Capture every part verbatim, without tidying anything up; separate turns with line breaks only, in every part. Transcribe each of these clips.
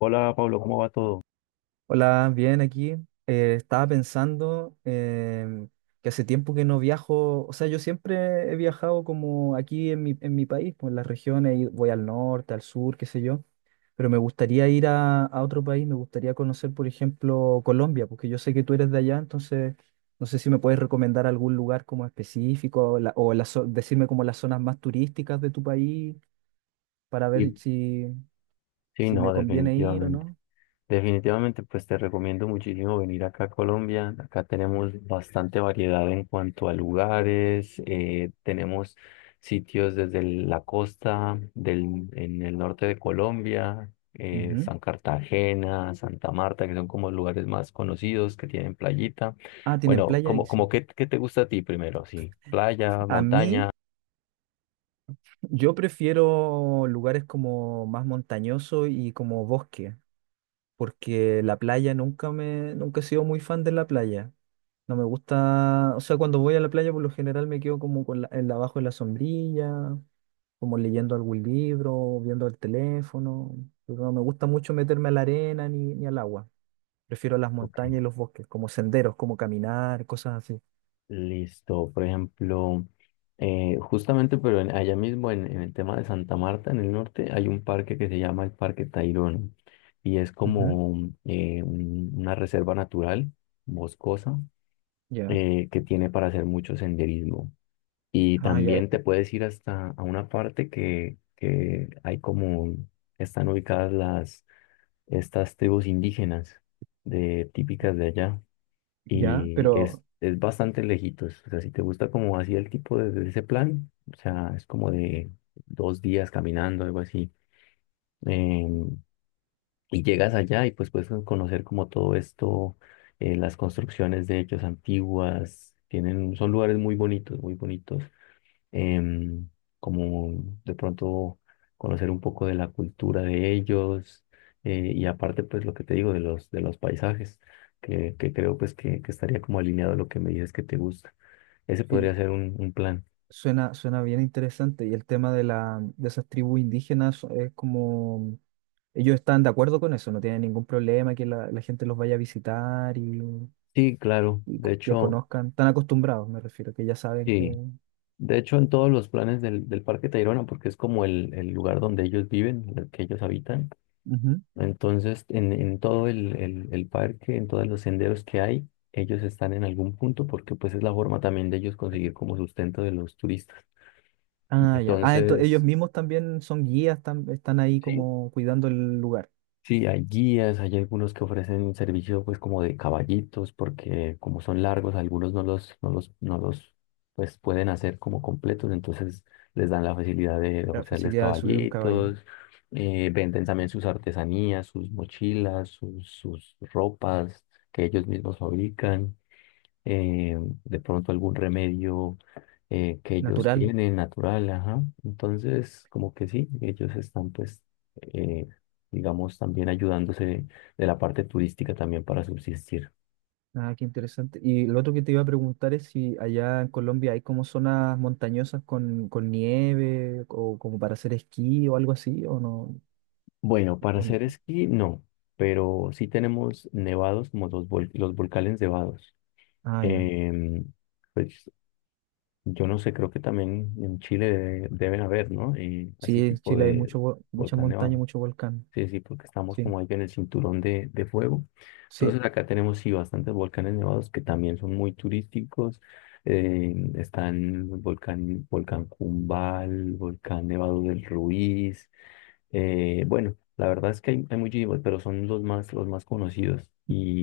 Hola Pablo, ¿cómo va todo?
Hola, bien aquí. Eh, estaba pensando em, que hace tiempo que no viajo, o sea, yo siempre he viajado como aquí en mi, en mi país, pues en las regiones, y voy al norte, al sur, qué sé yo, pero me gustaría ir a, a otro país, me gustaría conocer, por ejemplo, Colombia, porque yo sé que tú eres de allá, entonces no sé si me puedes recomendar algún lugar como específico o, la- o la zo- decirme como las zonas más turísticas de tu país para ver
Y
si,
sí,
si
no,
me conviene ir o
definitivamente.
no.
Definitivamente, pues te recomiendo muchísimo venir acá a Colombia. Acá tenemos bastante variedad en cuanto a lugares. eh, tenemos sitios desde el- la costa del, en el norte de Colombia, eh,
Ujú.
San Cartagena, Santa Marta, que son como lugares más conocidos que tienen playita.
Ah, tienen
Bueno,
playa ahí,
como,
sí.
como qué, qué te gusta a ti primero? Sí, playa,
A mí...
montaña.
Yo prefiero lugares como más montañosos y como bosque, porque la playa nunca me, nunca he sido muy fan de la playa. No me gusta, o sea, cuando voy a la playa por lo general me quedo como con la, en la- abajo de la sombrilla, como leyendo algún libro, viendo el teléfono, pero no me gusta mucho meterme a la arena ni, ni al agua. Prefiero las
Ok.
montañas y los bosques, como senderos, como caminar, cosas así.
Listo, por ejemplo, eh, justamente, pero en- allá mismo en, en el tema de Santa Marta, en el norte, hay un parque que se llama el Parque Tayrona y es
Ujú.
como eh, un- una reserva natural, boscosa,
Ya.
eh, que tiene para hacer mucho senderismo. Y
Ah, ya,
también
eh,
te puedes ir hasta a una parte que, que hay como, están ubicadas las, estas tribus indígenas de, típicas de allá
ya,
y es,
pero
es bastante lejitos. O sea, si te gusta como así el tipo de, de ese plan, o sea, es como de dos días caminando, algo así. em, y llegas allá y pues puedes conocer como todo esto, eh, las construcciones de hechos antiguas, tienen, son lugares muy bonitos, muy bonitos, em, como de pronto conocer un poco de la cultura de ellos, eh, y aparte pues lo que te digo de los, de los paisajes, que, que creo pues que, que estaría como alineado a lo que me dices que te gusta. Ese
sí.
podría ser un, un plan.
Suena, suena bien interesante. Y el tema de la, de esas tribus indígenas es como ellos están de acuerdo con eso, no tienen ningún problema que la, la gente los vaya a visitar y,
Sí, claro.
y,
De
co- y
hecho,
conozcan, están acostumbrados, me refiero, que ya saben que.
sí. De hecho, en todos los planes del, del Parque Tayrona, porque es como el, el lugar donde ellos viven, el que ellos habitan.
Ujú.
Entonces, en, en todo el, el- el parque, en todos los senderos que hay, ellos están en algún punto porque pues es la forma también de ellos conseguir como sustento de los turistas.
Ah, ya. Ah, entonces ellos
Entonces,
mismos también son guías, están, están ahí
¿sí?
como cuidando el lugar,
Sí, hay guías, hay algunos que ofrecen servicio pues como de caballitos, porque como son largos, algunos no los, no los, no los pues pueden hacer como completos, entonces les dan la facilidad de
la
ofrecerles
facilidad de subir un caballo.
caballitos, eh, venden también sus artesanías, sus mochilas, sus, sus ropas que ellos mismos fabrican, eh, de pronto algún remedio eh, que ellos
Natural.
tienen natural, ajá. Entonces, como que sí, ellos están pues, eh, digamos, también ayudándose de la parte turística también para subsistir.
Ah, qué interesante. Y lo otro que te iba a preguntar es si allá en Colombia hay como zonas montañosas con, con nieve o como para hacer esquí o algo así, o no.
Bueno, para
O no.
hacer esquí no, pero sí tenemos nevados como los, vol- los volcanes nevados.
Ah, ya.
Em, pues yo no sé, creo que también en Chile de- deben haber, ¿no? Eh,
Sí,
así
en
tipo
Chile hay
de
mucho, vo- muchas
volcán
montañas,
nevado.
mucho volcán.
Sí, sí, porque estamos
Sí,
como ahí en el cinturón de, de fuego.
sí.
Entonces acá tenemos sí bastantes volcanes nevados que también son muy turísticos. Eh, están el volcán, volcán Cumbal, volcán Nevado del Ruiz. Eh, bueno, la verdad es que hay, hay muchísimos, pero son los más, los más conocidos.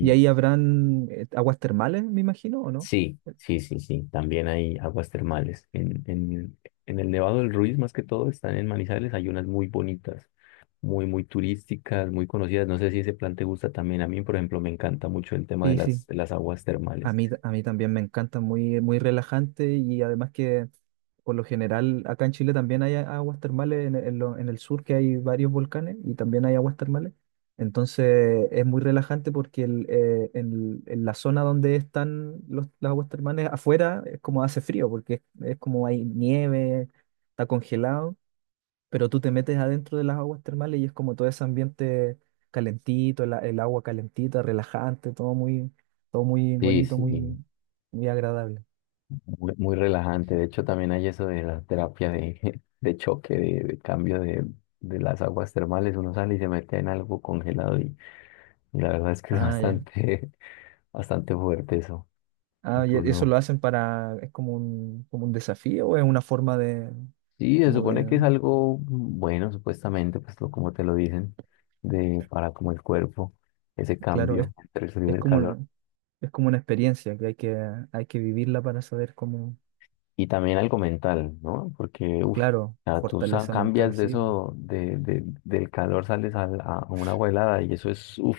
Y ahí habrán eh, aguas termales, me imagino, ¿o no?
sí, sí, sí, sí. También hay aguas termales. En, en, en el Nevado del Ruiz, más que todo, están en Manizales. Hay unas muy bonitas, muy, muy turísticas, muy conocidas. No sé si ese plan te gusta también. A mí, por ejemplo, me encanta mucho el tema de
Sí, sí.
las, de las aguas
A
termales.
mí, a mí también me encanta, muy, muy relajante y además que por lo general acá en Chile también hay a- aguas termales en, en lo- en el sur que hay varios volcanes y también hay aguas termales. Entonces es muy relajante porque el, eh, en, en la zona donde están los- las aguas termales afuera es como hace frío porque es, es como hay nieve, está congelado pero tú te metes adentro de las aguas termales y es como todo ese ambiente calentito, el, a- el agua calentita, relajante, todo muy, todo muy
Sí,
bonito,
sí,
muy, muy agradable.
muy, muy relajante. De hecho, también hay eso de la terapia de, de choque, de, de cambio de, de las aguas termales. Uno sale y se mete en algo congelado y, y la verdad es que es
Ah, ya.
bastante, bastante fuerte eso.
Ah,
Porque
y eso
uno.
lo hacen para, es como un, como un desafío o es una forma de,
Sí, se
como
supone
de,
que es algo bueno, supuestamente, pues lo- como te lo dicen, de para como el cuerpo, ese
claro, es,
cambio entre el frío y
es
el
como,
calor.
un- es como una experiencia que hay que, hay que vivirla para saber cómo,
Y también algo mental, ¿no? Porque, uff,
claro,
tú sa-
fortaleza mental,
cambias de
sí, pues.
eso, de, de- del calor, sales al- a, a una agua helada y eso es, uff,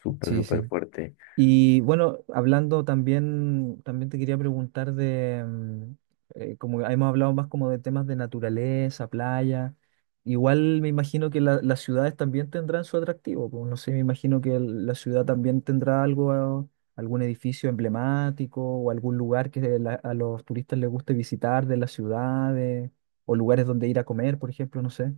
súper,
Sí,
súper
sí.
fuerte.
Y bueno, hablando también, también te quería preguntar de, mm, eh, como hemos hablado más como de temas de naturaleza, playa, igual me imagino que la- las ciudades también tendrán su atractivo, pues no sé, me imagino que el- la ciudad también tendrá algo, ah, algún edificio emblemático o algún lugar que de la- a los turistas les guste visitar de las ciudades o lugares donde ir a comer, por ejemplo, no sé.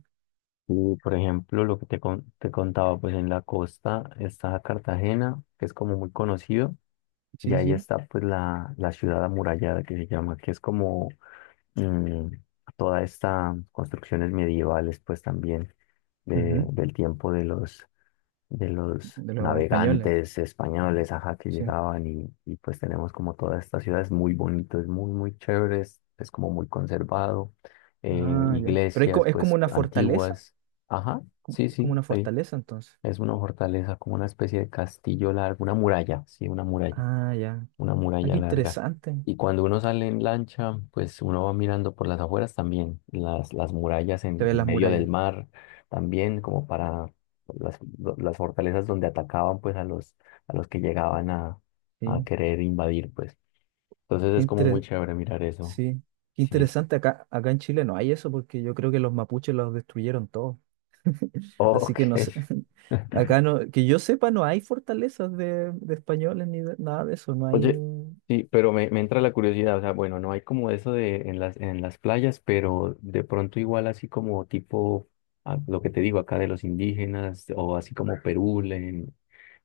Y, por ejemplo, lo que te, con- te contaba, pues en la costa está Cartagena, que es como muy conocido, y
Sí,
ahí
sí.
está pues la, la ciudad amurallada que se llama, que es como mm, toda esta construcciones medievales, pues también de-
Ujú.
del tiempo de los, de los,
De los españoles,
navegantes españoles, ajá, que
sí.
llegaban y, y pues tenemos como toda esta ciudad, es muy bonito, es muy, muy chévere, es, es como muy conservado, eh,
Ah, ya. Pero es, co-
iglesias
es como
pues
una fortaleza.
antiguas, ajá,
como-
sí,
Es como
sí,
una
ahí
fortaleza entonces.
es una fortaleza, como una especie de castillo largo, una muralla, sí, una muralla
Ah, ya.
una
Ah,
muralla
qué
larga.
interesante.
Y cuando uno sale en lancha, pues uno va mirando por las afueras también, las, las murallas
Se
en,
ven
en
las
medio del
murallas.
mar, también como para las, lo- las fortalezas donde atacaban pues a los, a los que llegaban a, a
Sí.
querer invadir, pues. Entonces
Qué
es como muy
intere-
chévere mirar eso.
sí. Qué
Sí. Sí.
interesante. Acá, acá en Chile no hay eso porque yo creo que los mapuches los destruyeron todos. Así
Ok.
que no sé. Acá no, que yo sepa, no hay fortalezas de, de españoles ni de- nada de eso. No hay.
Oye, sí, pero me, me entra la curiosidad, o sea, bueno, no hay como eso de en las, en las playas, pero de pronto igual así como tipo ah, lo que te digo acá de los indígenas, o así como Perú, en-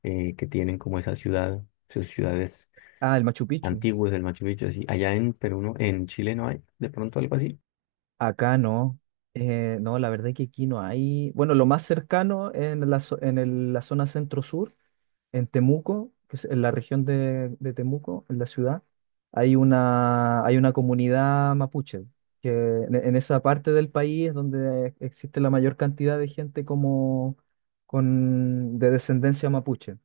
eh, que tienen como esa ciudad, sus ciudades
Ah, el Machu Picchu.
antiguas del Machu Picchu, así, allá en Perú, no, en Chile no hay de pronto algo así.
Acá no. Eh, no, la verdad es que aquí no hay. Bueno, lo más cercano en la, zo- en el- la zona centro-sur, en Temuco, que es en la región de, de Temuco, en la ciudad, hay una, hay una comunidad mapuche, que en, en esa parte del país es donde existe la mayor cantidad de gente como con, de descendencia mapuche,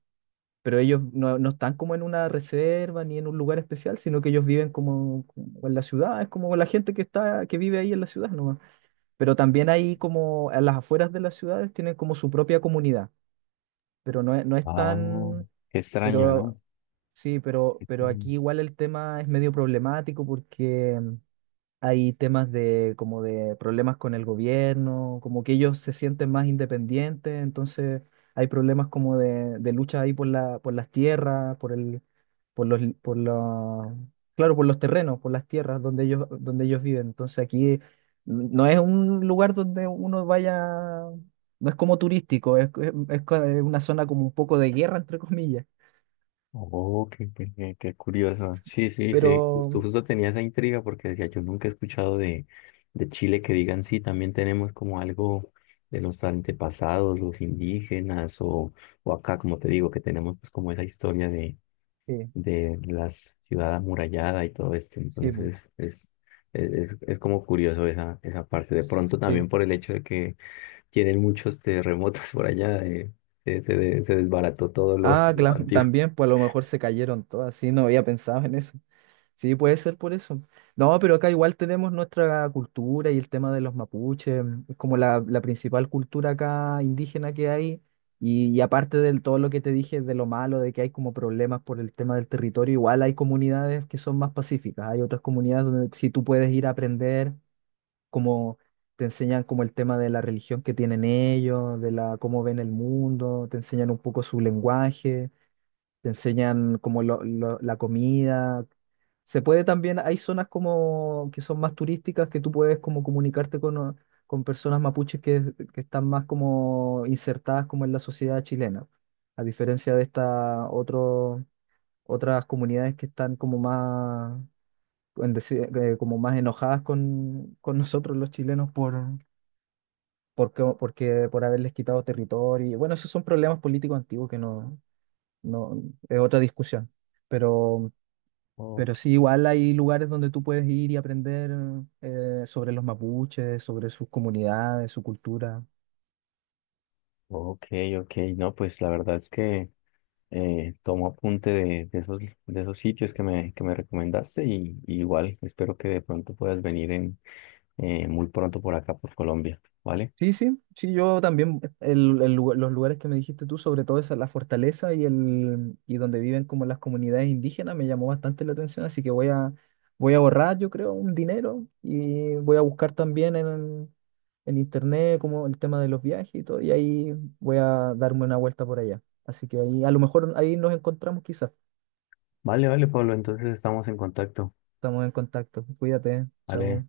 pero ellos no, no están como en una reserva ni en un lugar especial, sino que ellos viven como, como en la ciudad, es como la gente que está, que vive ahí en la ciudad nomás. Pero también ahí como a las afueras de las ciudades tienen como su propia comunidad, pero no es, no es
Ah,
tan,
qué extraño, ¿no?
pero sí, pero, pero aquí igual el tema es medio problemático porque hay temas de como de problemas con el gobierno, como que ellos se sienten más independientes, entonces hay problemas como de, de lucha ahí por la, por las tierras, por el, por los, por la, claro, por los terrenos, por las tierras donde ellos, donde ellos viven. Entonces aquí no es un lugar donde uno vaya, no es como turístico, es, es, es co- es una zona como un poco de guerra, entre comillas.
Oh, qué, qué- qué- qué curioso. Sí, sí, sí.
Pero
Justo, justo tenía esa intriga porque decía, yo nunca he escuchado de, de Chile que digan, sí, también tenemos como algo de los antepasados, los indígenas, o, o acá, como te digo, que tenemos pues como esa historia de,
sí,
de la ciudad amurallada y todo esto.
sí, pues,
Entonces, es, es, es es como curioso esa, esa parte. De pronto
sí.
también por el hecho de que tienen muchos terremotos por allá, eh, se, se, se desbarató todo lo,
Ah,
lo
cla-
antiguo.
también, pues a lo mejor se cayeron todas, sí, no había pensado en eso. Sí, puede ser por eso. No, pero acá igual tenemos nuestra cultura y el tema de los mapuches, es como la, la principal cultura acá indígena que hay. Y, y aparte de todo lo que te dije de lo malo, de que hay como problemas por el tema del territorio, igual hay comunidades que son más pacíficas. Hay otras comunidades donde sí tú puedes ir a aprender, como te enseñan como el tema de la religión que tienen ellos, de la cómo ven el mundo, te enseñan un poco su lenguaje. Te enseñan como lo- lo- la comida. Se puede también, hay zonas como que son más turísticas que tú puedes como comunicarte con, o- con personas mapuches que, que están más como insertadas como en la sociedad chilena, a diferencia de estas otro- otras comunidades que están como más, en deci- eh, como más enojadas con, con nosotros los chilenos por, porque, porque por haberles quitado territorio. Y bueno, esos son problemas políticos antiguos que no, no, es otra discusión. Pero, pero sí, igual hay lugares donde tú puedes ir y aprender eh, sobre los mapuches, sobre sus comunidades, su cultura.
Ok, ok, no, pues la verdad es que eh, tomo apunte de, de esos, de esos sitios que me, que me recomendaste y, y igual espero que de pronto puedas venir en, eh, muy pronto por acá, por Colombia, ¿vale?
Sí, sí, sí, yo también, el- el lugar- los lugares que me dijiste tú, sobre todo esa, la fortaleza y, el, y donde viven como las comunidades indígenas, me llamó bastante la atención, así que voy a, voy a ahorrar, yo creo, un dinero y voy a buscar también en, en internet, como el tema de los viajes y todo, y ahí voy a darme una vuelta por allá. Así que ahí, a lo mejor ahí nos encontramos quizás.
Vale, vale, Pablo, entonces estamos en contacto,
Estamos en contacto. Cuídate, chao.
¿vale?